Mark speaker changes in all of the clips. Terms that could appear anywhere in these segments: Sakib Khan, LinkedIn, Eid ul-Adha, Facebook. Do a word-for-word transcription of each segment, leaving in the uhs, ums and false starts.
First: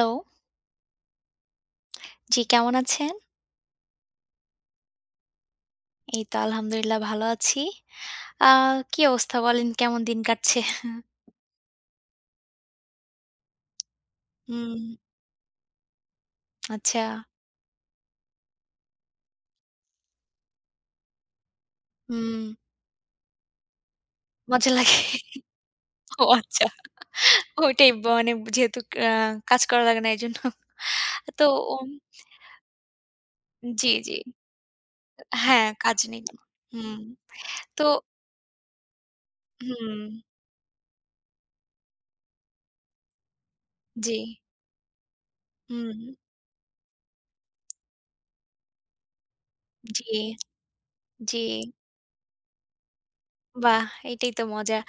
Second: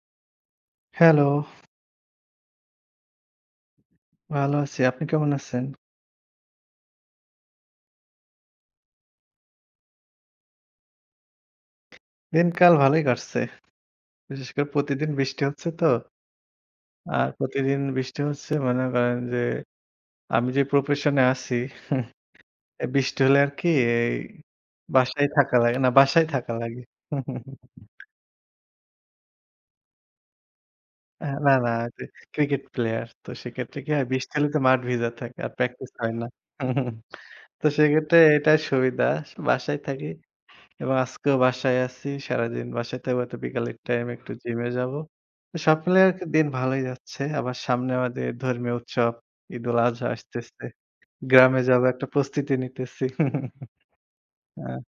Speaker 1: Hello,
Speaker 2: hello,
Speaker 1: জি কেমন আছেন?
Speaker 2: ভালো আছি। আপনি কেমন আছেন?
Speaker 1: এই তো আলহামদুলিল্লাহ ভালো আছি। আ কি অবস্থা বলেন, কেমন দিন কাটছে?
Speaker 2: দিনকাল ভালোই কাটছে। বিশেষ করে
Speaker 1: হুম,
Speaker 2: প্রতিদিন বৃষ্টি হচ্ছে তো।
Speaker 1: আচ্ছা।
Speaker 2: আর প্রতিদিন বৃষ্টি হচ্ছে মনে করেন যে আমি যে প্রফেশনে আছি
Speaker 1: হুম,
Speaker 2: এ বৃষ্টি হলে আর কি এই
Speaker 1: মজা লাগে।
Speaker 2: বাসায় থাকা লাগে না,
Speaker 1: ও
Speaker 2: বাসায় থাকা
Speaker 1: আচ্ছা।
Speaker 2: লাগে।
Speaker 1: ওইটাই মানে, যেহেতু আ কাজ করা লাগে না এজন্য।
Speaker 2: আ
Speaker 1: তো
Speaker 2: না, না
Speaker 1: উম
Speaker 2: যে ক্রিকেট প্লেয়ার। তো সেক্ষেত্রে
Speaker 1: জি,
Speaker 2: কি হয়
Speaker 1: জি।
Speaker 2: বৃষ্টি হলে তো মাঠ ভিজা থাকে আর
Speaker 1: হ্যাঁ,
Speaker 2: প্র্যাকটিস
Speaker 1: কাজ
Speaker 2: হয়
Speaker 1: নেই
Speaker 2: না।
Speaker 1: কোনো। হুম।
Speaker 2: তো
Speaker 1: তো
Speaker 2: সেক্ষেত্রে এটাই সুবিধা। বাসায়
Speaker 1: হুম,
Speaker 2: থাকি। এবং আজকেও বাসায় আছি। সারাদিন বাসায় থাকবো। তো বিকালের টাইম
Speaker 1: জি।
Speaker 2: একটু জিমে যাবো। তো সব
Speaker 1: হুম,
Speaker 2: মিলিয়ে আরকি দিন ভালোই যাচ্ছে। আবার সামনে আমাদের ধর্মীয় উৎসব ঈদুল
Speaker 1: জি,
Speaker 2: আজহা আসতেছে।
Speaker 1: জি।
Speaker 2: গ্রামে যাবো একটা প্রস্তুতি নিতেছি।
Speaker 1: বাহ! এটাই তো
Speaker 2: আহ
Speaker 1: মজা।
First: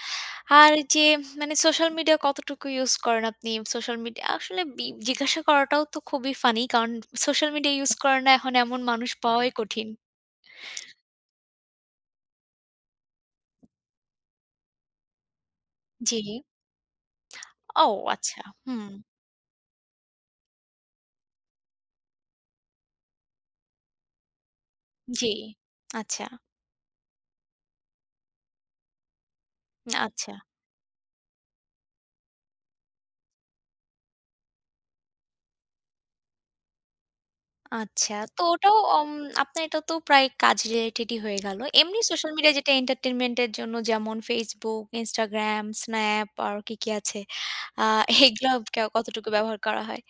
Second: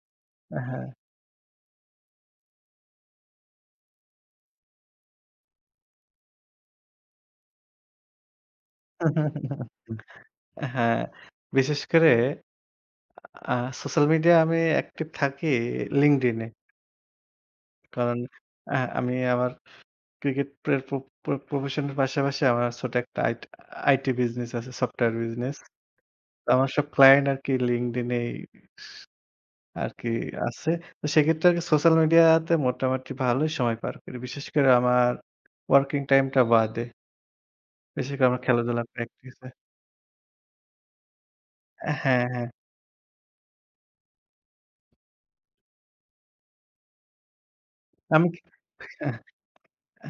Speaker 1: আর
Speaker 2: হ্যাঁ।
Speaker 1: যে মানে সোশ্যাল মিডিয়া কতটুকু ইউজ করেন আপনি? সোশ্যাল মিডিয়া আসলে বি জিজ্ঞাসা করাটাও তো খুবই ফানি। কারণ সোশ্যাল মিডিয়া ইউজ করে না এখন এমন মানুষ পাওয়াই কঠিন।
Speaker 2: হ্যাঁ, বিশেষ করে আ সোশ্যাল মিডিয়ায় আমি অ্যাক্টিভ থাকি
Speaker 1: জি।
Speaker 2: LinkedIn এ।
Speaker 1: ও
Speaker 2: কারণ
Speaker 1: আচ্ছা।
Speaker 2: আ
Speaker 1: হুম।
Speaker 2: আমি আমার ক্রিকেট প্রের প্র প্র প্রফেশনের পাশাপাশি আমার ছোট একটা আইট আইটি বিজনেস আছে, সফটওয়্যার
Speaker 1: জি।
Speaker 2: বিজনেস।
Speaker 1: আচ্ছা,
Speaker 2: তো আমার সব ক্লায়েন্ট আরকি LinkedIn এই আরকি
Speaker 1: আচ্ছা,
Speaker 2: আছে। তো সেক্ষেত্রে আরকি সোশ্যাল মিডিয়াতে মোটামুটি ভালোই সময় পার করি। বিশেষ করে আমার ওয়ার্কিং টাইমটা বাদে।
Speaker 1: আচ্ছা।
Speaker 2: বিশেষ করে
Speaker 1: তো
Speaker 2: আমার
Speaker 1: ওটাও
Speaker 2: খেলাধুলা
Speaker 1: অম
Speaker 2: প্র্যাকটিস
Speaker 1: আপনার এটা তো প্রায় কাজ রিলেটেডই হয়ে গেল।
Speaker 2: এ
Speaker 1: এমনি
Speaker 2: হ্যাঁ,
Speaker 1: সোশ্যাল
Speaker 2: হ্যাঁ।
Speaker 1: মিডিয়া যেটা এন্টারটেইনমেন্ট এর জন্য, যেমন Facebook, Instagram, Snap আর কি, কি আছে? আ
Speaker 2: আমি
Speaker 1: এগুলা ক
Speaker 2: আহ
Speaker 1: কতটুকু ব্যবহার করা হয়?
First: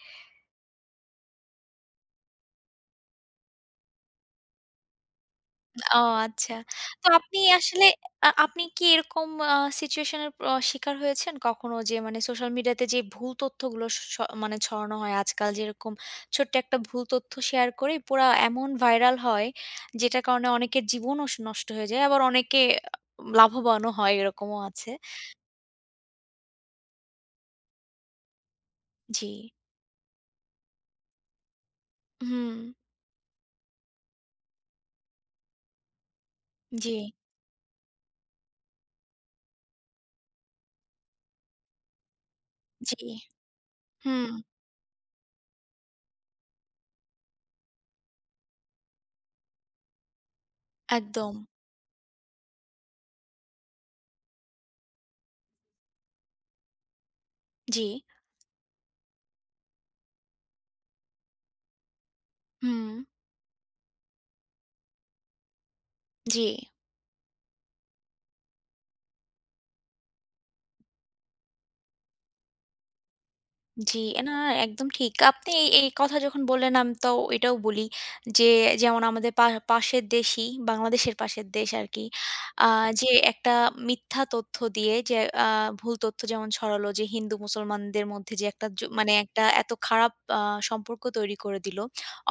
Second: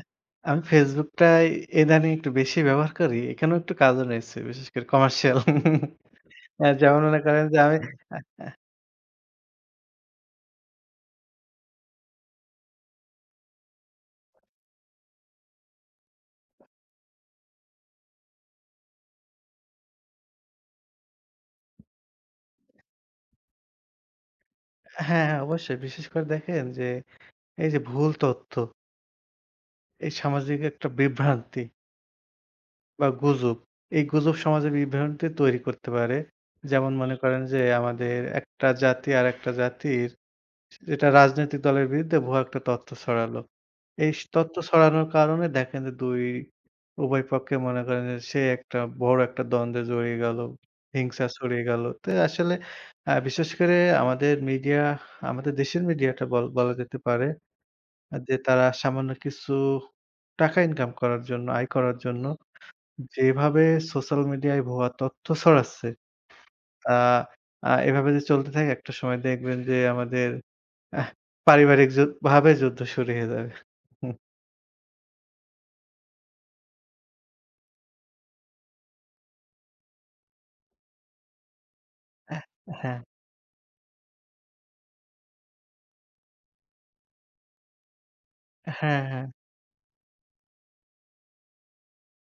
Speaker 2: আমি ফেসবুকটাই ইদানিং একটু বেশি ব্যবহার করি। এখানেও একটু কাজও রয়েছে। বিশেষ করে কমার্শিয়াল
Speaker 1: ও আচ্ছা।
Speaker 2: অ্যা যেমন
Speaker 1: তো
Speaker 2: মনে
Speaker 1: আপনি
Speaker 2: করেন যে আমি
Speaker 1: আসলে আ আপনি কি এরকম আ সিচুয়েশন এর অ শিকার হয়েছেন কখনো? যে মানে সোশ্যাল মিডিয়াতে যে ভুল তথ্যগুলো স স মানে ছড়ানো হয় আজকাল, যেরকম ছোট্ট একটা ভুল তথ্য শেয়ার করে পুরা এমন ভাইরাল হয়, যেটার কারণে অনেকের জীবনও স নষ্ট হয়ে যায়। আবার অনেকে লাভবানও হয়, এরকমও আছে।
Speaker 2: হ্যাঁ, হ্যাঁ অবশ্যই। বিশেষ করে দেখেন যে এই যে ভুল তথ্য,
Speaker 1: জি।
Speaker 2: এই সামাজিক একটা বিভ্রান্তি
Speaker 1: হুম।
Speaker 2: বা গুজব। এই গুজব সমাজে বিভ্রান্তি তৈরি করতে পারে।
Speaker 1: জি,
Speaker 2: যেমন মনে করেন যে আমাদের একটা জাতি আরেকটা জাতির এটা রাজনৈতিক দলের বিরুদ্ধে ভুয়া একটা তথ্য
Speaker 1: জি।
Speaker 2: ছড়ালো। এই স
Speaker 1: হুম।
Speaker 2: তথ্য ছড়ানোর কারণে দেখেন যে দুই উভয় পক্ষে মনে করেন যে সে একটা বড় একটা দ্বন্দ্বে জড়িয়ে গেল, হিংসা
Speaker 1: একদম।
Speaker 2: ছড়িয়ে গেল। তো আসলে আ বিশেষ করে আমাদের মিডিয়া, আমাদের দেশের মিডিয়াটা বল বলা যেতে পারে
Speaker 1: জি।
Speaker 2: যে তারা সামান্য কিছু টাকা ইনকাম করার জন্য, আয় করার জন্য
Speaker 1: হুম।
Speaker 2: যেভাবে সোশ্যাল মিডিয়ায় ভুয়া তথ্য ছড়াচ্ছে,
Speaker 1: জি।
Speaker 2: তা আ এভাবে যদি চলতে থাকে একটা সময় দেখবেন যে আমাদের আহ পারিবারিক যু ভাবে যুদ্ধ শুরু হয়ে যাবে।
Speaker 1: জি, না, একদম ঠিক। আপনি এই, এই কথা যখন বললেন, আমি তো এটাও বলি যে যেমন আমাদের পা পাশের দেশই, বাংলাদেশের পাশের দেশ আরকি।
Speaker 2: হ্যাঁ,
Speaker 1: আ
Speaker 2: হ্যাঁ,
Speaker 1: যে একটা মিথ্যা তথ্য দিয়ে যে আ ভুল তথ্য যেমন ছড়ালো যে হিন্দু মুসলমানদের মধ্যে যে একটা জ
Speaker 2: হ্যাঁ,
Speaker 1: মানে
Speaker 2: হ্যাঁ,
Speaker 1: একটা এত খারাপ আ সম্পর্ক তৈরি করে দিল।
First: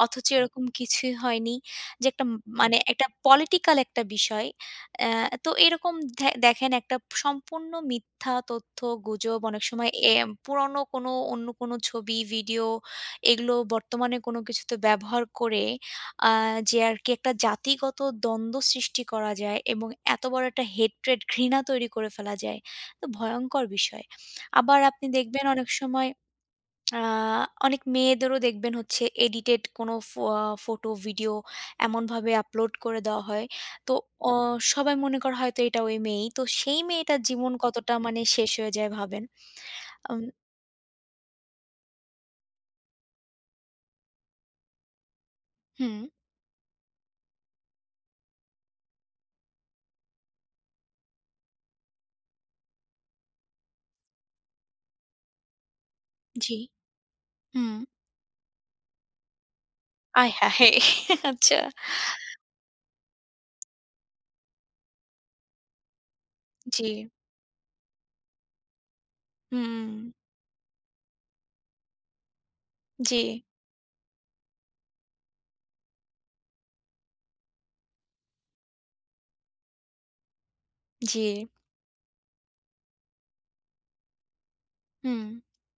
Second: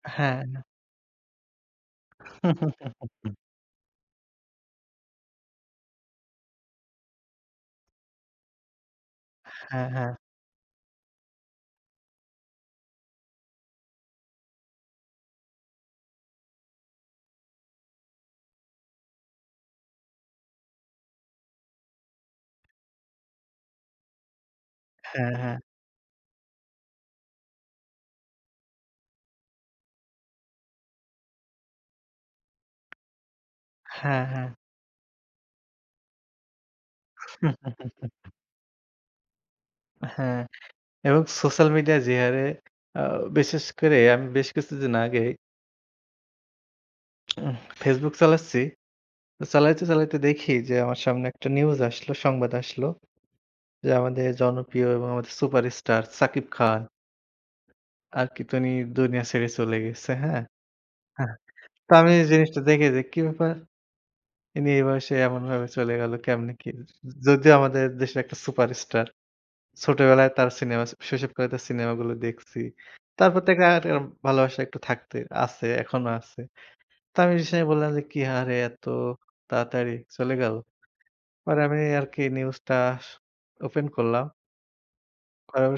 Speaker 1: অথচ
Speaker 2: হ্যাঁ,
Speaker 1: এরকম কিছুই হয়নি। যে একটা উম মানে একটা পলিটিক্যাল একটা বিষয়, অ্যা তো এরকম দে দেখেন, একটা সম্পূর্ণ মিথ্যা তথ্য, গুজব অনেক
Speaker 2: হ্যাঁ,
Speaker 1: সময়
Speaker 2: হ্যাঁ,
Speaker 1: এ পুরনো কোনো অন্য কোনো ছবি, ভিডিও এগুলো বর্তমানে কোনো কিছুতে ব্যবহার করে আ যে আরকি একটা জাতিগত দ্বন্দ্ব সৃষ্টি করা যায় এবং এত বড় একটা হেট্রেড, ঘৃণা তৈরি করে ফেলা যায়। তো ভয়ংকর বিষয়। আবার আপনি দেখবেন
Speaker 2: হ্যাঁ,
Speaker 1: অনেক সময় আ অনেক মেয়েদেরও দেখবেন হচ্ছে এডিটেড কোনো ফো আ ফটো, ভিডিও এমনভাবে আপলোড করে দেওয়া হয়। তো
Speaker 2: হ্যাঁ,
Speaker 1: অ
Speaker 2: হ্যাঁ,
Speaker 1: সবাই মনে করে হয়তো এটা ওই মেয়েই। তো সেই মেয়েটার জীবন কতটা মানে শেষ হয়ে যায়, ভাবেন। আম
Speaker 2: হ্যাঁ এবং সোশ্যাল মিডিয়া যে হারে আ বিশেষ করে আমি বেশ কিছুদিন আগে
Speaker 1: হুম,
Speaker 2: Facebook চালাচ্ছি। তো চালাইতে, চালাইতে দেখি যে আমার সামনে একটা নিউজ আসলো, সংবাদ আসলো যে আমাদের জনপ্রিয় এবং আমাদের সুপারস্টার সাকিব
Speaker 1: জি,
Speaker 2: খান
Speaker 1: হুম।
Speaker 2: আর কি তো উনি দুনিয়া ছেড়ে চলে গেছে,
Speaker 1: আয়
Speaker 2: হ্যাঁ?
Speaker 1: হায়!
Speaker 2: হ্যাঁ।
Speaker 1: আচ্ছা।
Speaker 2: তো আমি এই জিনিসটা দেখে যে কি ব্যাপার? ইনি এই বয়সে এমনভাবে চলে গেল কেমনে কি?
Speaker 1: জি,
Speaker 2: যদিও আমাদের দেশের একটা সুপারস্টার।
Speaker 1: হুম,
Speaker 2: ছোটবেলায় তার সিনেমা শৈশবকালে তার সিনেমাগুলো দেখছি।
Speaker 1: জি,
Speaker 2: তারপর থেকে আর এরম ভালোবাসা একটু থাকতে আছে, এখনো আছে। তো আমি সেসময় বললাম যে, "কি হারে এত তাড়াতাড়ি চলে গেল?"
Speaker 1: জি,
Speaker 2: পরে আমি আর কি নিউজটা ওপেন করলাম।
Speaker 1: হুম।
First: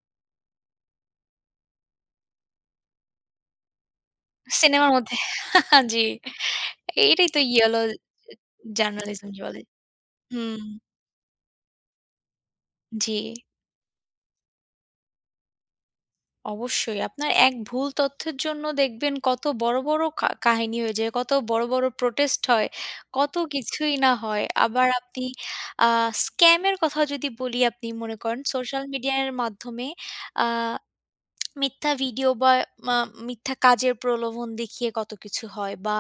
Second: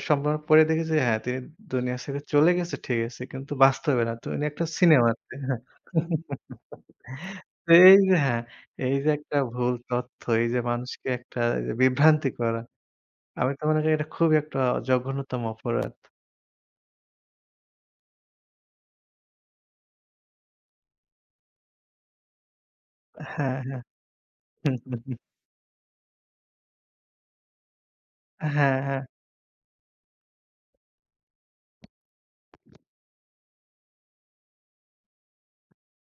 Speaker 2: সম্ভ্রম পরে দেখি যে হ্যাঁ, তিনি দুনিয়া থেকে চলে গেছে ঠিক আছে। কিন্তু বাস্তবে না। তিনি একটা
Speaker 1: সিনেমার মধ্যে
Speaker 2: সিনেমাতে। হ্যাঁ।
Speaker 1: জি, এইটাই তো
Speaker 2: তো
Speaker 1: ইয়েলো
Speaker 2: এই যে হ্যাঁ, এই যে
Speaker 1: জার্নালিজম
Speaker 2: একটা
Speaker 1: বলে।
Speaker 2: ভুল তথ্য, এই যে
Speaker 1: হুম,
Speaker 2: মানুষকে একটা এই যে বিভ্রান্তি করা।
Speaker 1: জি।
Speaker 2: আমি তো মনে করি এটা খুবই একটা জঘন্যতম অপরাধ।
Speaker 1: অবশ্যই। আপনার এক ভুল তথ্যের জন্য দেখবেন কত বড়, বড় কা কাহিনী হয়ে যায়, কত বড়, বড় প্রোটেস্ট হয়, কত
Speaker 2: হ্যাঁ, হ্যাঁ।
Speaker 1: কিছুই না হয়। আবার আপনি আ স্ক্যাম এর কথা যদি বলি, আপনি মনে করেন
Speaker 2: হ্যাঁ,
Speaker 1: সোশ্যাল
Speaker 2: হ্যাঁ।
Speaker 1: মিডিয়ার মাধ্যমে আ মিথ্যা ভিডিও বা মা মিথ্যা কাজের প্রলোভন দেখিয়ে কত কিছু হয়, বা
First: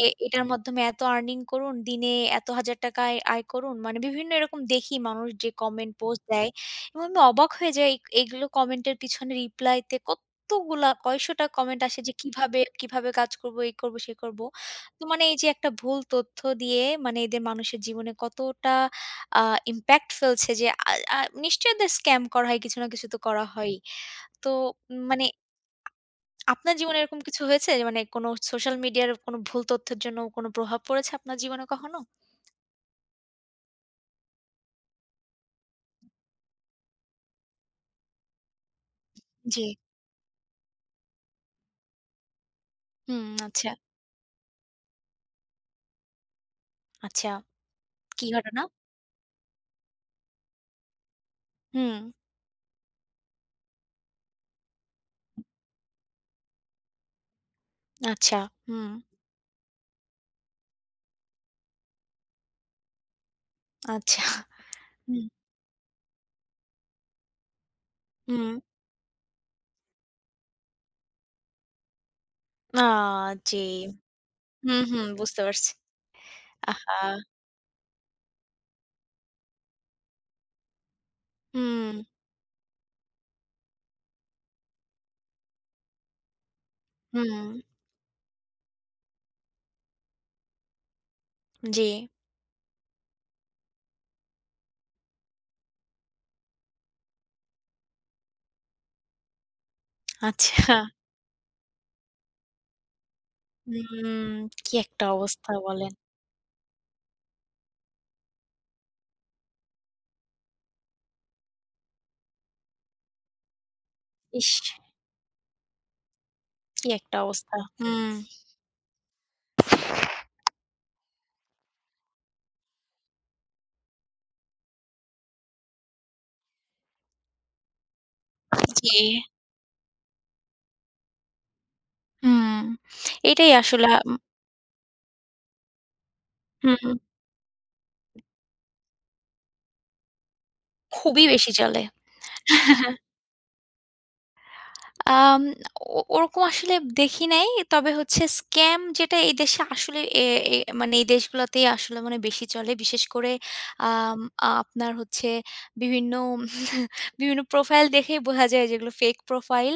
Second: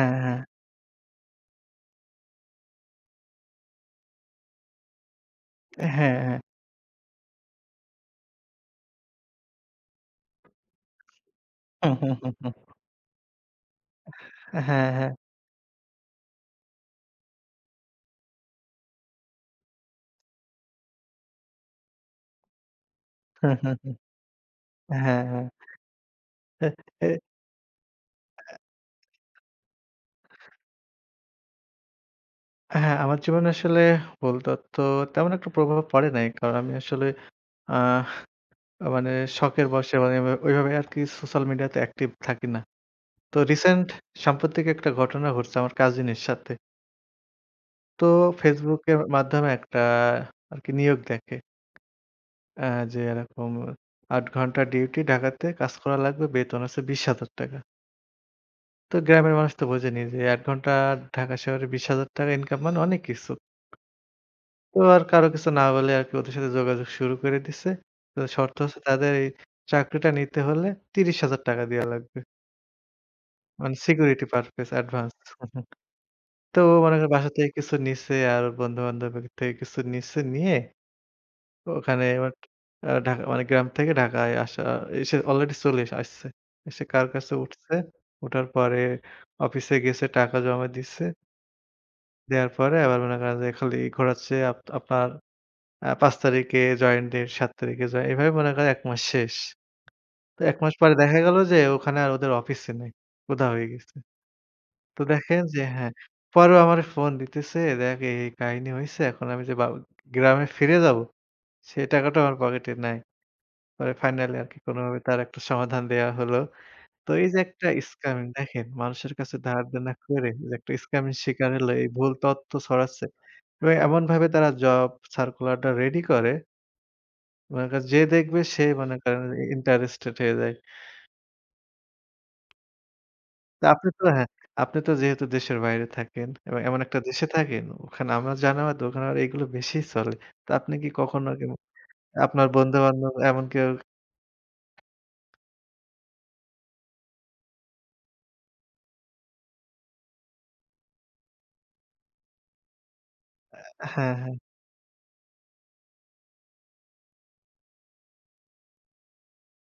Speaker 1: এ
Speaker 2: হ্যাঁ।
Speaker 1: এটার মাধ্যমে এত আর্নিং করুন, দিনে এত হাজার টাকা আয় আয় করুন। মানে বিভিন্ন এরকম দেখি মানুষ যে কমেন্ট
Speaker 2: হ্যাঁ,
Speaker 1: পোস্ট
Speaker 2: হ্যাঁ।
Speaker 1: দেয়, এবং আমি অবাক হয়ে যাই এগ এগুলো কমেন্টের পিছনে রিপ্লাইতে কতগুলা কয়েকশটা কমেন্ট আসে যে কিভাবে, কিভাবে কাজ করব, এই করব, সে করব।
Speaker 2: হ্যাঁ,
Speaker 1: তো
Speaker 2: হ্যাঁ।
Speaker 1: মানে এই যে একটা ভুল তথ্য দিয়ে মানে এদের মানুষের জীবনে কতটা আ ইমপ্যাক্ট ফেলছে, যে আ আ নিশ্চয়ই এদের স্ক্যাম করা হয়, কিছু না কিছু তো করা হয়ই। তো উম,
Speaker 2: হ্যাঁ,
Speaker 1: মানে
Speaker 2: হ্যাঁ। এ
Speaker 1: আপনার জীবনে
Speaker 2: এ
Speaker 1: এরকম কিছু হয়েছে? যে মানে কোনো সোশ্যাল মিডিয়ার কোনো ভুল তথ্যের জন্য কোনো প্রভাব পড়েছে আপনার জীবনে কখনো?
Speaker 2: হ্যাঁ, আমার জীবনে আসলে ভুল তথ্য তেমন একটা প্রভাব পড়ে নাই। কারণ আমি আসলে আ আ মানে
Speaker 1: জি।
Speaker 2: শখের বশে মানে ওইভাবে আরকি সোশ্যাল মিডিয়াতে অ্যাক্টিভ থাকি না।
Speaker 1: হুম,
Speaker 2: তো
Speaker 1: আচ্ছা,
Speaker 2: রিসেন্ট সাম্প্রতিক একটা ঘটনা ঘটছে আমার কাজিনের সাথে।
Speaker 1: আচ্ছা।
Speaker 2: তো
Speaker 1: কি ঘটনা?
Speaker 2: Facebook এর মাধ্যমে একটা আরকি নিয়োগ দেখে।
Speaker 1: হুম,
Speaker 2: আ যে এরকম আট ঘন্টা ডিউটি ঢাকাতে কাজ করা লাগবে। বেতন আছে ৳বিশ হাজার টাকা।
Speaker 1: আচ্ছা, হুম,
Speaker 2: তো গ্রামের মানুষ তো বোঝেনি যে আট ঘন্টা ঢাকা শহরে ৳বিশ হাজার টাকা ইনকাম মানে অনেক কিছু।
Speaker 1: আচ্ছা,
Speaker 2: তো আর
Speaker 1: হুম,
Speaker 2: কারো কিছু না বলে আরকি ওদের সাথে যোগাযোগ শুরু করে দিছে। তো
Speaker 1: হুম।
Speaker 2: শর্ত হচ্ছে তাদের এই চাকরিটা নিতে হলে ৳ত্রিশ হাজার টাকা দেয়া লাগবে।
Speaker 1: আ জি।
Speaker 2: মানে সিকিউরিটি পারপোজ
Speaker 1: হুম, হুম,
Speaker 2: অ্যাডভান্স।
Speaker 1: বুঝতে পারছি।
Speaker 2: তো মনে করেন
Speaker 1: আহা!
Speaker 2: বাসা থেকে কিছু নিছে আর বন্ধু-বান্ধব থেকে কিছু নিছে নিয়ে
Speaker 1: হুম,
Speaker 2: ওখানে বাট আ ঢাকা মানে গ্রাম থেকে ঢাকায় আসা এসে অলরেডি চলে এসে আসছে। এসে কার কাছে
Speaker 1: হুম,
Speaker 2: উঠছে, উঠার পরে অফিসে গেছে টাকা জমা দিছে।
Speaker 1: জি।
Speaker 2: দেওয়ার পরে আবার মনে করেন যে খালি ঘোরাচ্ছে আপ আপনার আ পাঁচ তারিখে জয়েন ডেট সাত তারিখে জয়েন এভাবে মনে করেন এক মাস শেষ। তো এক মাস
Speaker 1: আচ্ছা,
Speaker 2: পরে দেখা গেল যে ওখানে আর ওদের অফিসই নাই। উধা হয়ে গেছে।
Speaker 1: হুম, কি
Speaker 2: তো
Speaker 1: একটা
Speaker 2: দেখেন
Speaker 1: অবস্থা
Speaker 2: যে
Speaker 1: বলেন।
Speaker 2: হ্যাঁ, পরেও আমারে ফোন দিতেছে, "দেখ এই, এই কাহিনী হইছে। এখন আমি যে বা গ্রামে ফিরে যাবো, সেই টাকাটাও আমার পকেটে নাই।" পরে ফাইনালি আরকি
Speaker 1: ইস!
Speaker 2: কোনোভাবে তার একটা সমাধান দেয়া হলো।
Speaker 1: কি
Speaker 2: তো
Speaker 1: একটা
Speaker 2: এই যে
Speaker 1: অবস্থা।
Speaker 2: একটা
Speaker 1: হুম,
Speaker 2: স্ক্যামিং দেখেন, মানুষের কাছে ধার দেনা করে যে একটা স্ক্যামিং শিকার হলো, এই ভুল তথ্য ছড়াচ্ছে। এবং এমনভাবে তারা জব সার্কুলারটা রেডি করে, মনে করেন যে দেখবে সে
Speaker 1: জি,
Speaker 2: মনে করেন ইন্টারেস্টেড হয়ে যায়।
Speaker 1: হুম। এটাই
Speaker 2: তা
Speaker 1: আসলে
Speaker 2: আপনি তো
Speaker 1: আম
Speaker 2: হ্যাঁ, আপনি তো যেহেতু দেশের বাইরে থাকেন এবং এমন
Speaker 1: হুম,
Speaker 2: একটা দেশে থাকেন, ওখানে আমার জানা মতে ওখানে আবার এগুলো বেশিই চলে। তো আপনি কি
Speaker 1: খুবই
Speaker 2: কখনো কি
Speaker 1: বেশি চলে।
Speaker 2: আপনার বন্ধু-বান্ধব এমন কেউ
Speaker 1: আম ও ওরকম আসলে দেখি নাই। তবে হচ্ছে স্ক্যাম যেটা এই দেশে আসলে এ এ মানে এই দেশগুলাতেই আসলে মানে বেশি চলে। বিশেষ করে
Speaker 2: হ্যাঁ,
Speaker 1: আম
Speaker 2: হ্যাঁ,
Speaker 1: আপনার হচ্ছে বিভিন্ন বিভিন্ন প্রোফাইল দেখেই বোঝা যায় যেগুলো ফেক প্রোফাইল।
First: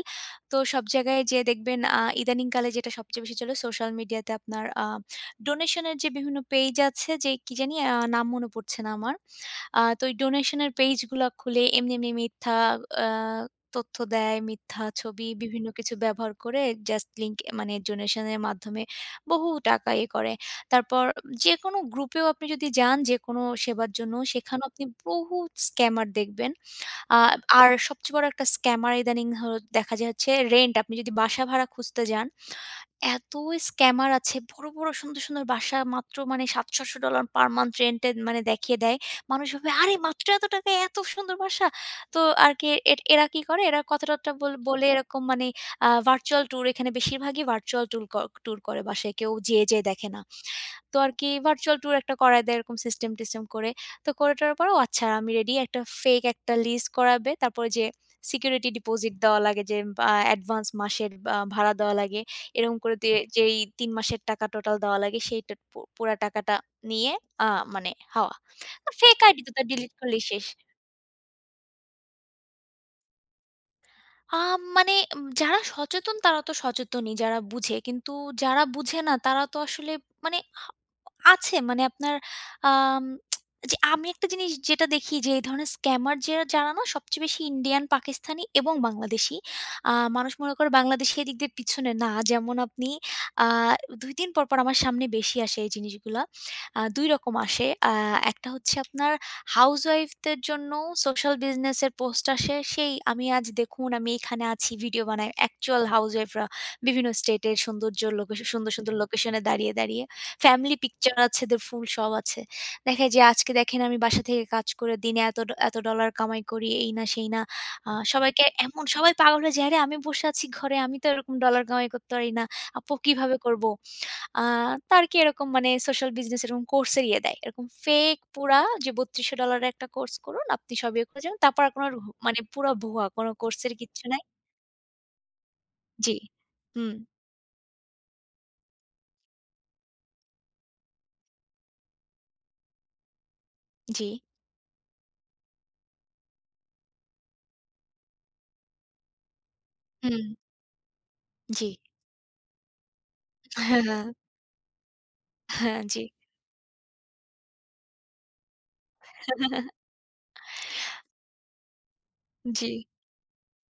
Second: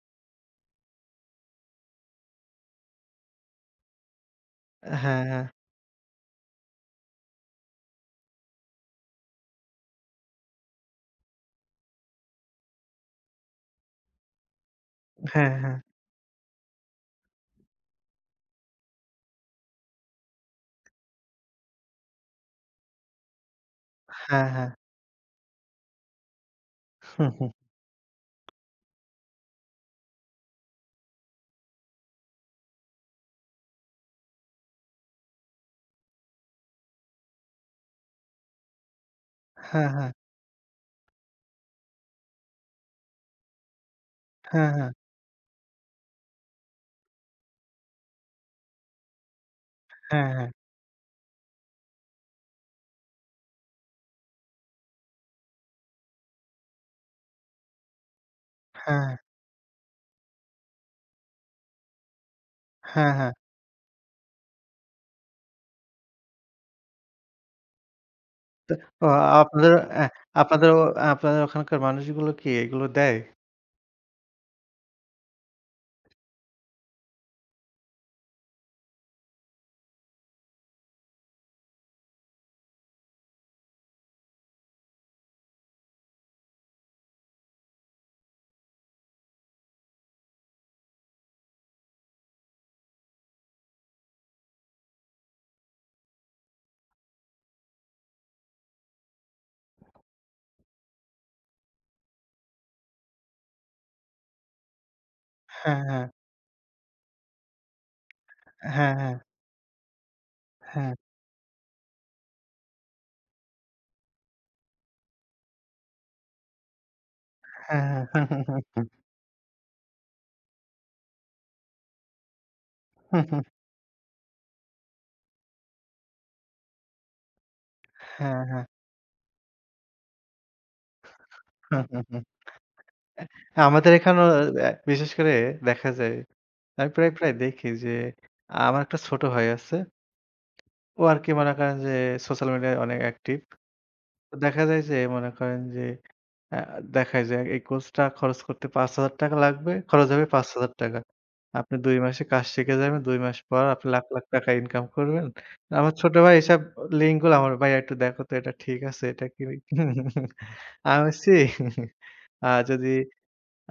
Speaker 1: তো সব জায়গায় যেয়ে দেখবেন আ ইদানিংকালে যেটা সবচেয়ে বেশি চলে সোশ্যাল মিডিয়াতে আপনার আ
Speaker 2: হ্যাঁ,
Speaker 1: ডোনেশন এর যে বিভিন্ন পেজ আছে, যে কি জানি আ নাম মনে পড়ছে না আমার। আ তো ওই ডোনেশনের পেইজগুলা খুলে এমনি, এমনি মিথ্যা আ তথ্য দেয়, মিথ্যা ছবি
Speaker 2: হ্যাঁ, হ্যাঁ,
Speaker 1: বিভিন্ন
Speaker 2: হ্যাঁ,
Speaker 1: কিছু ব্যবহার করে জাস্ট লিঙ্ক মানে ডোনেশনের মাধ্যমে বহু টাকা ইয়ে করে। তারপর যেকোনো গ্রুপেও আপনি যদি যান, যেকোনো সেবার জন্য
Speaker 2: হ্যাঁ,
Speaker 1: সেখানেও
Speaker 2: হ্যাঁ,
Speaker 1: আপনি বহুত স্ক্যামার দেখবেন। আ
Speaker 2: হুম, হুম,
Speaker 1: আর সবচেয়ে বড় একটা স্ক্যামার ইদানিং হ দেখা যায় হচ্ছে রেন্ট। আপনি যদি বাসা ভাড়া খুঁজতে যান, এত স্ক্যামার আছে। বড়, বড় সুন্দর, সুন্দর বাসা মাত্র মানে সাতশো ডলার-আটশো পার মান্থ রেন্ট এ মানে দেখিয়ে দেয়। মানুষ ভাবে,
Speaker 2: হ্যাঁ,
Speaker 1: "আরে
Speaker 2: হ্যাঁ,
Speaker 1: মাত্র এত টাকায় এত সুন্দর বাসা?" তো আর কি, এ এরা কি করে? এরা কথা-টথা বল
Speaker 2: হ্যাঁ,
Speaker 1: বলে
Speaker 2: হ্যাঁ,
Speaker 1: এরকম মানে আ ভার্চুয়াল ট্যুর, এখানে বেশিরভাগই ভার্চুয়াল ট্যুর ক ট্যুর করে, বাসায় কেউ যেয়ে, যেয়ে দেখে না।
Speaker 2: হ্যাঁ, হ্যাঁ,
Speaker 1: তো আর কি ভার্চুয়াল ট্যুর একটা করায় দেয়, এরকম সিস্টেম-টিস্টেম করে। তো করে টরার পরে, "ও আচ্ছা আমি রেডি।" একটা ফেক একটা লিস্ট করাবে। তারপরে যে সিকিউরিটি
Speaker 2: হ্যাঁ,
Speaker 1: ডিপোজিট দেওয়া লাগে যে, বা অ্যাডভান্স মাসের বা ভাড়া দেওয়া লাগে। এরকম করে
Speaker 2: হ্যাঁ,
Speaker 1: দিয়ে
Speaker 2: হ্যাঁ।
Speaker 1: যেই তিন মাসের টাকা টোটাল দেওয়া লাগে সেইটা পু পুরা টাকাটা নিয়ে আ মানে হাওয়া।
Speaker 2: ও
Speaker 1: ফেক আইডি তো তা
Speaker 2: আপনাদের
Speaker 1: ডিলিট
Speaker 2: অ্যা
Speaker 1: করলেই শেষ।
Speaker 2: আপনাদের ও আপনাদের ওখানকার মানুষগুলো কি এগুলো দেয়?
Speaker 1: আ মানে উম যারা সচেতন তারা তো সচেতনই, যারা বুঝে। কিন্তু যারা বুঝে না তারা তো আসলে মানে হা আছে মানে আপনার আম যে আমি একটা জিনিস যেটা দেখি, যে এই ধরনের স্ক্যামার যে যারা না সবচেয়ে বেশি ইন্ডিয়ান, পাকিস্তানি এবং বাংলাদেশী। আ মানুষ মনে করে বাংলাদেশী এদিক দিয়ে পিছনে না। যেমন আপনি আ দুই দিন পর, পর আমার সামনে বেশি আসে এই জিনিসগুলা। আ দুই রকম আসে। আ একটা হচ্ছে আপনার হাউসওয়াইফদের জন্যও সোশ্যাল বিজনেসের পোস্ট আসে। সেই আমি আজ দেখুন আমি এখানে আছি, ভিডিও বানাই।
Speaker 2: হ্যাঁ,
Speaker 1: অ্যাকচুয়াল
Speaker 2: হ্যাঁ,
Speaker 1: হাউসওয়াইফরা বিভিন্ন স্টেটের সৌন্দর্য লোকেশন, সুন্দর,
Speaker 2: হ্যাঁ,
Speaker 1: সুন্দর
Speaker 2: হ্যাঁ,
Speaker 1: লোকেশনে দাঁড়িয়ে, দাঁড়িয়ে ফ্যামিলি
Speaker 2: হ্যাঁ,
Speaker 1: পিকচার আছে, দের ফুল সব আছে। দেখা যায় আজকে দেখেন আমি বাসা থেকে কাজ করে দিনে এত ড এত ডলার কামাই করি, এই না সেই না। আ
Speaker 2: হ্যাঁ, হ্যাঁ,
Speaker 1: সবাইকে
Speaker 2: হ্যাঁ,
Speaker 1: এমন, সবাই পাগল হয়ে যায়, আরে আমি বসে আছি ঘরে, আমি তো এরকম ডলার কামাই করতে পারি না। আপু
Speaker 2: হ্যাঁ,
Speaker 1: কিভাবে করব? আ তাদেরকে এরকম মানে সোশ্যাল বিজনেস এরকম কোর্স এর ইয়ে দেয়। এরকম ফেক
Speaker 2: হ্যাঁ,
Speaker 1: পুরা,
Speaker 2: হ্যাঁ,
Speaker 1: যে বত্রিশশো ডলার এর একটা কোর্স করুন, আপনি সব ইয়ে করে যাবেন। তারপর আর
Speaker 2: হ্যাঁ,
Speaker 1: কোনো র
Speaker 2: হ্যাঁ, হ্যাঁ।
Speaker 1: মানে পুরা ভুয়া, কোনো কোর্স এর
Speaker 2: আমাদের
Speaker 1: কিচ্ছু নাই।
Speaker 2: এখানেও অ্যা বিশেষ করে দেখা
Speaker 1: জি।
Speaker 2: যায়
Speaker 1: হুম,
Speaker 2: আমি প্রায়, প্রায় দেখি যে আমার একটা ছোট ভাই আছে। ও আরকি মনে করেন যে সোশ্যাল মিডিয়ায় অনেক অ্যাক্টিভ।
Speaker 1: জি,
Speaker 2: তো দেখা যায় যে মনে করেন যে আ দেখায় যে এই কোর্সটা খরচ করতে ৳পাঁচ হাজার টাকা লাগবে। খরচ
Speaker 1: হুম,
Speaker 2: হবে ৳পাঁচ হাজার টাকা।
Speaker 1: জি।
Speaker 2: আপনি দুই মাসে কাজ শিখে যাবেন। দুই মাস পর
Speaker 1: হ্যাঁ,
Speaker 2: আপনি লাখ, লাখ টাকা ইনকাম করবেন।
Speaker 1: হ্যাঁ,
Speaker 2: আমার
Speaker 1: জি।
Speaker 2: ছোট ভাই এসব লিঙ্ক গুলো আমার ভাইয়া একটু দেখো তো এটা ঠিক আছে এটা কি আমি বলছি আ
Speaker 1: জি,
Speaker 2: যদি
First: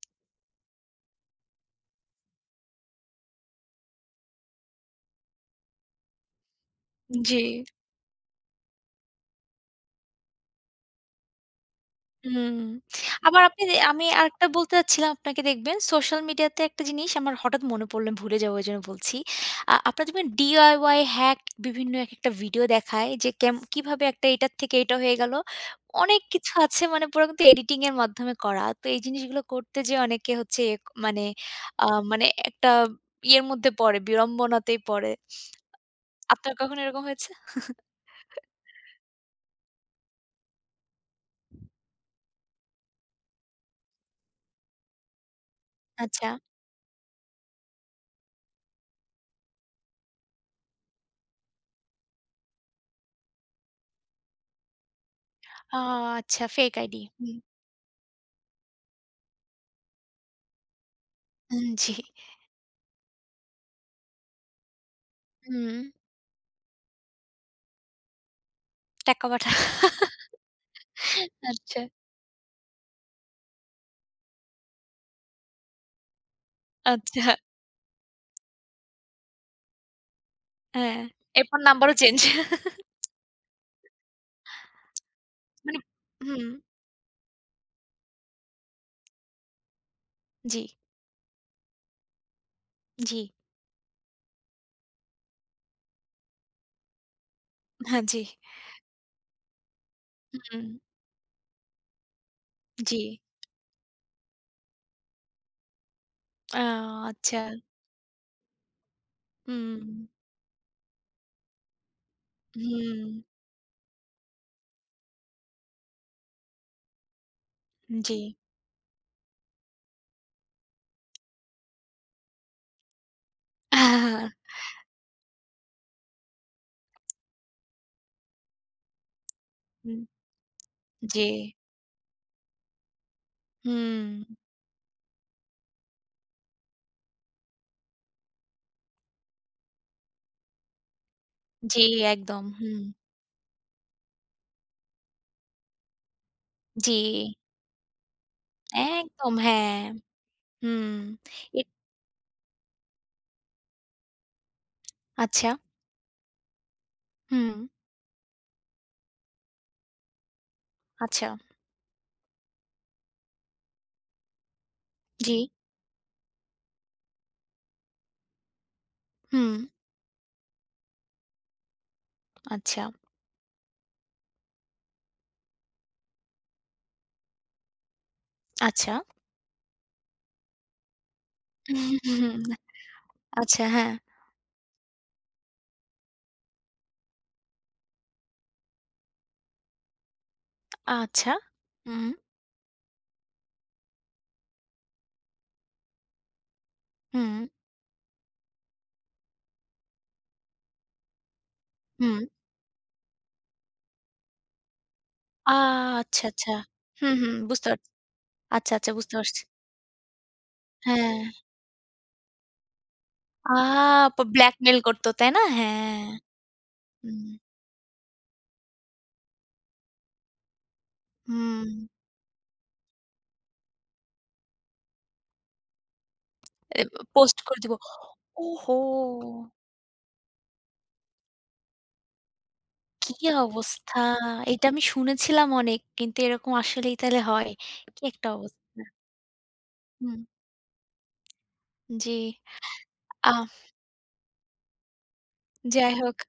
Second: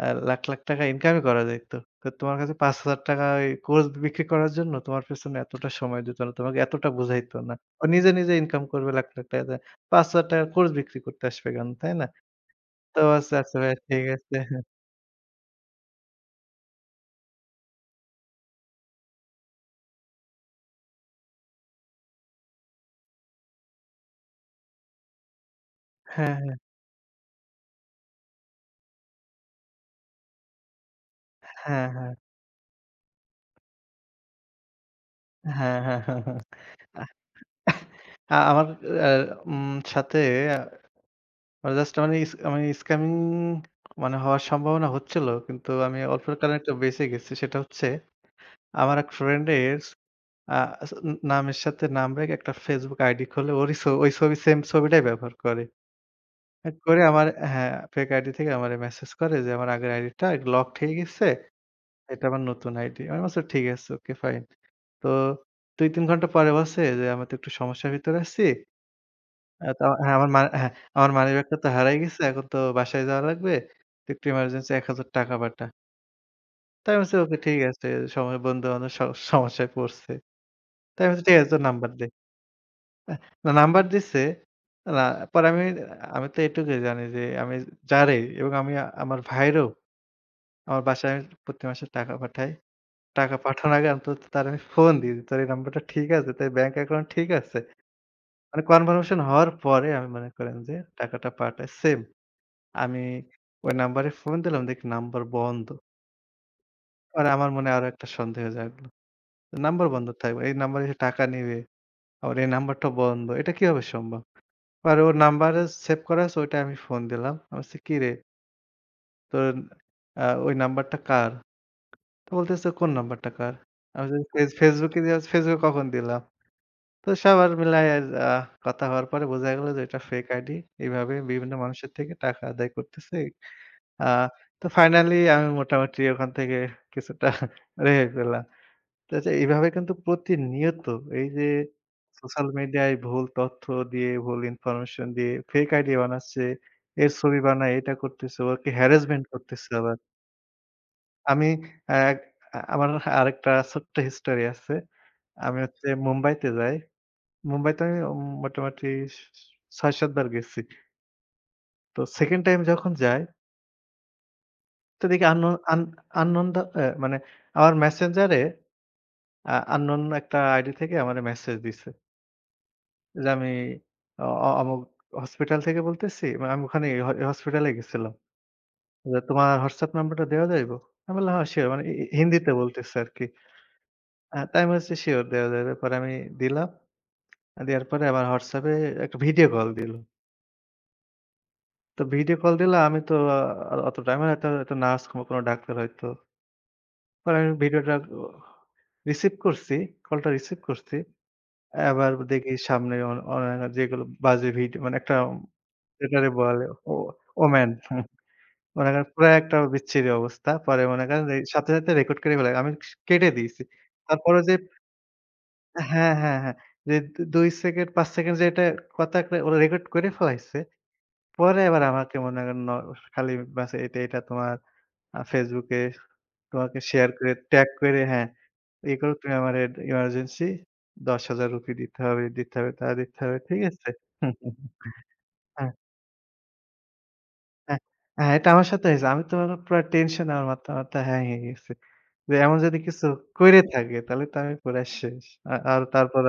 Speaker 2: আ লাখ, লাখ টাকা ইনকামই করা যাইত। তো তোমার কাছে ৳পাঁচ হাজার টাকা ওই কোর্স বিক্রি করার জন্য তোমার পেছনে এতটা সময় দিত না। তোমাকে এতটা বুঝাইত
Speaker 1: জি।
Speaker 2: না। ও নিজে, নিজে ইনকাম করবে লাখ, লাখ টাকা দিয়ে। ৳পাঁচ হাজার টাকা র কোর্স বিক্রি করতে আসবে কেন, তাই না?
Speaker 1: হুম।
Speaker 2: তো আচ্ছা,
Speaker 1: আবার
Speaker 2: আচ্ছা
Speaker 1: আপনি যে,
Speaker 2: ভাইয়া ঠিক
Speaker 1: আমি
Speaker 2: আছে।
Speaker 1: আরেকটা বলতে চাচ্ছিলাম আপনাকে, দেখবেন সোশ্যাল মিডিয়াতে একটা জিনিস আমার হঠাৎ মনে পড়ল, আমি ভুলে যাবো এজন্য বলছি। আ আপনারা দেখবেন ডি আই ওয়াই হ্যাক বিভিন্ন একেকটা ভিডিও দেখায় যে কেম কিভাবে একটা এটার থেকে এটা হয়ে গেল। অনেক
Speaker 2: হ্যাঁ,
Speaker 1: কিছু আছে মানে পুরো কিন্তু এডিটিং এর মাধ্যমে করা। তো এই জিনিসগুলো করতে যেয়ে অনেকে হচ্ছে এক মানে
Speaker 2: হ্যাঁ,
Speaker 1: আ
Speaker 2: হ্যাঁ, হ্যাঁ,
Speaker 1: মানে একটা ইয়ের মধ্যে পড়ে, বিড়ম্বনাতেই পড়ে।
Speaker 2: হ্যাঁ, হ্যাঁ, হ্যাঁ, হ্যাঁ।
Speaker 1: আপনার কখনো এরকম হয়েছে?
Speaker 2: আ আমার আ উম সাথে আ জাস্ট মানে ইস মানে স্ক্যামিং মানে হওয়ার সম্ভাবনা হচ্ছিল। কিন্তু আমি
Speaker 1: আচ্ছা।
Speaker 2: অল্পের কারণে একটু বেঁচে গেছি। সেটা হচ্ছে আমার এক ফ্রেন্ডের আ স নামের সাথে নাম রেখে একটা Facebook আইডি খুলে ওরই ছ ওই ছবি সেম ছবিটাই ব্যবহার করে।
Speaker 1: আ আচ্ছা, ফেক
Speaker 2: অ্যাড
Speaker 1: আইডি।
Speaker 2: করে আমার
Speaker 1: হুম,
Speaker 2: হ্যাঁ, ফেক আইডি থেকে আমারে মেসেজ করে যে আমার আগের আইডিটা লকড হয়ে গেছে।
Speaker 1: হুম, জি।
Speaker 2: এটা আমার নতুন আইডি। আমি বলছি ঠিক আছে, ওকে ফাইন। তো
Speaker 1: হুম।
Speaker 2: দুই তিন ঘন্টা পরে বলছে যে আমি তো একটু সমস্যার ভিতরে আছি।
Speaker 1: টাকা পাঠা।
Speaker 2: আ তো হ্যাঁ, আমার মা হ্যাঁ, আমার মানিব্যাগটা তো
Speaker 1: আচ্ছা,
Speaker 2: হারায় গেছে। এখন তো বাসায় যাওয়া লাগবে। তো একটু এমার্জেন্সি ৳এক হাজার টাকা পাঠা। তো আমি বলছি
Speaker 1: আচ্ছা।
Speaker 2: ওকে ঠিক আছে। সময় বন্ধু-বান্ধব স সমস্যায় পড়ছে। তো
Speaker 1: হ্যাঁ,
Speaker 2: আমি বলছি ঠিক আছে
Speaker 1: এরপর
Speaker 2: তোর নাম্বার
Speaker 1: নাম্বারও
Speaker 2: দে।
Speaker 1: চেঞ্জ।
Speaker 2: না নাম্বার দিছে। না পরে আমি
Speaker 1: মানে
Speaker 2: আমি তো
Speaker 1: হুম,
Speaker 2: এটুকুই জানি যে আমি যারে এবং আমি আমার ভাইয়েরও
Speaker 1: জি,
Speaker 2: আমার বাসায় আমি প্রতি মাসে টাকা পাঠাই।
Speaker 1: জি।
Speaker 2: টাকা পাঠানোর আগে অন্তত তার আমি ফোন দিই যে, "তোর এই নাম্বারটা ঠিক আছে? তোর ব্যাংক অ্যাকাউন্ট ঠিক আছে?"
Speaker 1: হ্যাঁ, জি।
Speaker 2: মানে কনফার্মেশন হওয়ার পরে আমি মনে করেন
Speaker 1: হুম,
Speaker 2: যে টাকাটা পাঠাই। সেম
Speaker 1: জি।
Speaker 2: আমি ওই নাম্বারে ফোন দিলাম, দেখি নাম্বার বন্ধ।
Speaker 1: আ
Speaker 2: পরে
Speaker 1: আচ্ছা।
Speaker 2: আমার মনে আরো একটা সন্দেহ জাগলো।
Speaker 1: হুম,
Speaker 2: নাম্বার বন্ধ থাকবে। এই নাম্বারে সে টাকা নিবে। আবার এই নাম্বারটা
Speaker 1: হুম,
Speaker 2: বন্ধ। এটা কিভাবে সম্ভব? পরে ওর নাম্বারে সেভ করা আছে ওইটায় আমি ফোন দিলাম। আমি বলছি, "কিরে
Speaker 1: জি।
Speaker 2: তোর আ ওই নাম্বারটা কার?" তো বলতেছে, "কোন নাম্বারটা কার?" আমি বলছি, "ফেস Facebook এ দেয়া আছে, Facebook এ কখন দিলাম?" তো সবার মিলায় আ কথা হওয়ার পরে বোঝা গেল যে এটা
Speaker 1: হুম,
Speaker 2: ফেক আইডি। এভাবে
Speaker 1: জি।
Speaker 2: বিভিন্ন মানুষের থেকে টাকা আদায় করতেছে।
Speaker 1: হুম,
Speaker 2: আ তো ফাইনালি আমি মোটামুটি ওখান থেকে কিছুটা রেহাই পেলাম। আচ্ছা এইভাবে কিন্তু প্রতিনিয়ত এই যে
Speaker 1: জি, একদম।
Speaker 2: সোশ্যাল
Speaker 1: হুম,
Speaker 2: মিডিয়ায় ভুল তথ্য দিয়ে, ভুল ইনফরমেশন দিয়ে ফেক আইডি বানাচ্ছে,
Speaker 1: জি,
Speaker 2: এর ছবি বানায় এটা করতেছে, ওকে হ্যারাসমেন্ট
Speaker 1: একদম,
Speaker 2: করতেছে
Speaker 1: হ্যাঁ।
Speaker 2: আবার।
Speaker 1: হুম,
Speaker 2: আমি
Speaker 1: এ
Speaker 2: এক আ আমার আরেকটা ছোট্ট হিস্টোরি আছে।
Speaker 1: আচ্ছা,
Speaker 2: আমি হচ্ছে মুম্বাইতে যাই।
Speaker 1: হুম,
Speaker 2: মুম্বাইতে আমি উম মোটামুটি স ছয় সাত বার গেছি।
Speaker 1: আচ্ছা,
Speaker 2: তো সেকেন্ড টাইম যখন যাই তো দেখি
Speaker 1: জি,
Speaker 2: আননোন আন আননোন দা অ্যা মানে আমার মেসেঞ্জারে
Speaker 1: হুম,
Speaker 2: আ আননোন একটা আইডি থেকে আমারে মেসেজ দিছে।
Speaker 1: আচ্ছা,
Speaker 2: যে আমি অ অ অমুক হসপিটাল থেকে বলতেছি। মানে আমি ওখানে হ হসপিটালে গেছিলাম।
Speaker 1: আচ্ছা।
Speaker 2: যে, "তোমার হোয়াটসঅ্যাপ নাম্বারটা দেওয়া যাইব?" আমি বললাম, "হ্যাঁ, সিওর।" মানে হি হিন্দিতে বলতেছে আরকি।
Speaker 1: আচ্ছা, হ্যাঁ,
Speaker 2: আ তাই আমি বলছি, "সিওর দেওয়া যাবে।" পরে আমি দিলাম। দেওয়ার পরে আমার হোয়াটসঅ্যাপে একটা ভিডিও কল দিল।
Speaker 1: আচ্ছা,
Speaker 2: তো
Speaker 1: হুম,
Speaker 2: ভিডিও কল দিল আমি তো আ অতটা আমি হয়তো একটা নার্স কিংবা কোনো ডাক্তার হয়তো।
Speaker 1: হুম।
Speaker 2: পরে আমি ভিডিওটা ও রিসিভ করছি, কলটা রিসিভ করছি। আবার
Speaker 1: হুম।
Speaker 2: দেখি সামনে অ অ যেগুলো বাজে ভিডিও মানে একটা
Speaker 1: আ আচ্ছা,
Speaker 2: যেটারে
Speaker 1: আচ্ছা।
Speaker 2: বলে ও
Speaker 1: হুম, হুম, বুঝতে
Speaker 2: ওম্যান।
Speaker 1: পারছি। আচ্ছা,
Speaker 2: মনে
Speaker 1: আচ্ছা,
Speaker 2: করেন
Speaker 1: বুঝতে
Speaker 2: পুরা
Speaker 1: পারছি।
Speaker 2: একটা বিচ্ছিরি অবস্থা। পরে মনে
Speaker 1: হ্যাঁ।
Speaker 2: করেন এই সাথে, সাথে রেকর্ড করে ফেলে। আমি কেটে
Speaker 1: আ
Speaker 2: দিয়েছি।
Speaker 1: প
Speaker 2: তারপরে যে
Speaker 1: ব্ল্যাকমেইল করত, তাই না? হ্যাঁ।
Speaker 2: হ্যাঁ, হ্যাঁ, হ্যাঁ। যে
Speaker 1: হুম,
Speaker 2: দুই সেকেন্ড পাঁচ সেকেন্ড যে এটা কথা একটা ওরা রেকর্ড করে ফেলাইছে। পরে
Speaker 1: হুম।
Speaker 2: আবার আমাকে মনে করেন ন খালি বাস এটা, এটা তোমার আ Facebook এ তোমাকে
Speaker 1: এ
Speaker 2: শেয়ার করে
Speaker 1: পোস্ট করে
Speaker 2: ট্যাগ
Speaker 1: দিব।
Speaker 2: করে হ্যাঁ,
Speaker 1: ওহো!
Speaker 2: ইয়ে করো তুমি আমার এড ইমার্জেন্সি ৳দশ হাজার টাকা দিতে হবে, দিতে হবে, তা
Speaker 1: কি
Speaker 2: দিতে হবে। ঠিক আছে?
Speaker 1: অবস্থা! এটা আমি শুনেছিলাম অনেক। কিন্তু এরকম আসলেই তাহলে হয়।
Speaker 2: হ্যাঁ,
Speaker 1: কি একটা
Speaker 2: হ্যাঁ, এটা আমার
Speaker 1: অবস্থা!
Speaker 2: সাথে হইছে। আমি তো মানে পুরা
Speaker 1: হুম,
Speaker 2: টেনশনে আমার মাথা মাথা হ্যাং হয়ে গেছে।
Speaker 1: জি।
Speaker 2: যে এমন যদি কিছু
Speaker 1: আহ
Speaker 2: কইরে থাকে তাহলে তো আমি পুরা শেষ। আ আর
Speaker 1: যাই হোক।
Speaker 2: তারপর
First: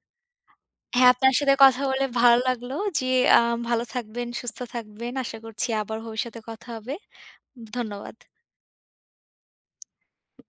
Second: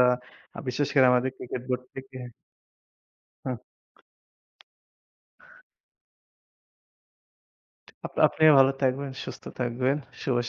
Speaker 2: আ বিশেষ করে
Speaker 1: হ্যাঁ,
Speaker 2: আমাদের
Speaker 1: আপনার সাথে
Speaker 2: ক্রিকেট
Speaker 1: কথা
Speaker 2: বোর্ড
Speaker 1: বলে
Speaker 2: থেকে
Speaker 1: ভালো লাগলো। জি, আ
Speaker 2: হ্যাঁ,
Speaker 1: ভালো থাকবেন, সুস্থ থাকবেন। আশা করছি আবার ভবিষ্যতে কথা হবে। ধন্যবাদ।
Speaker 2: আপনি আপনিও ভালো থাকবেন, সুস্থ থাকবেন। শুভ সা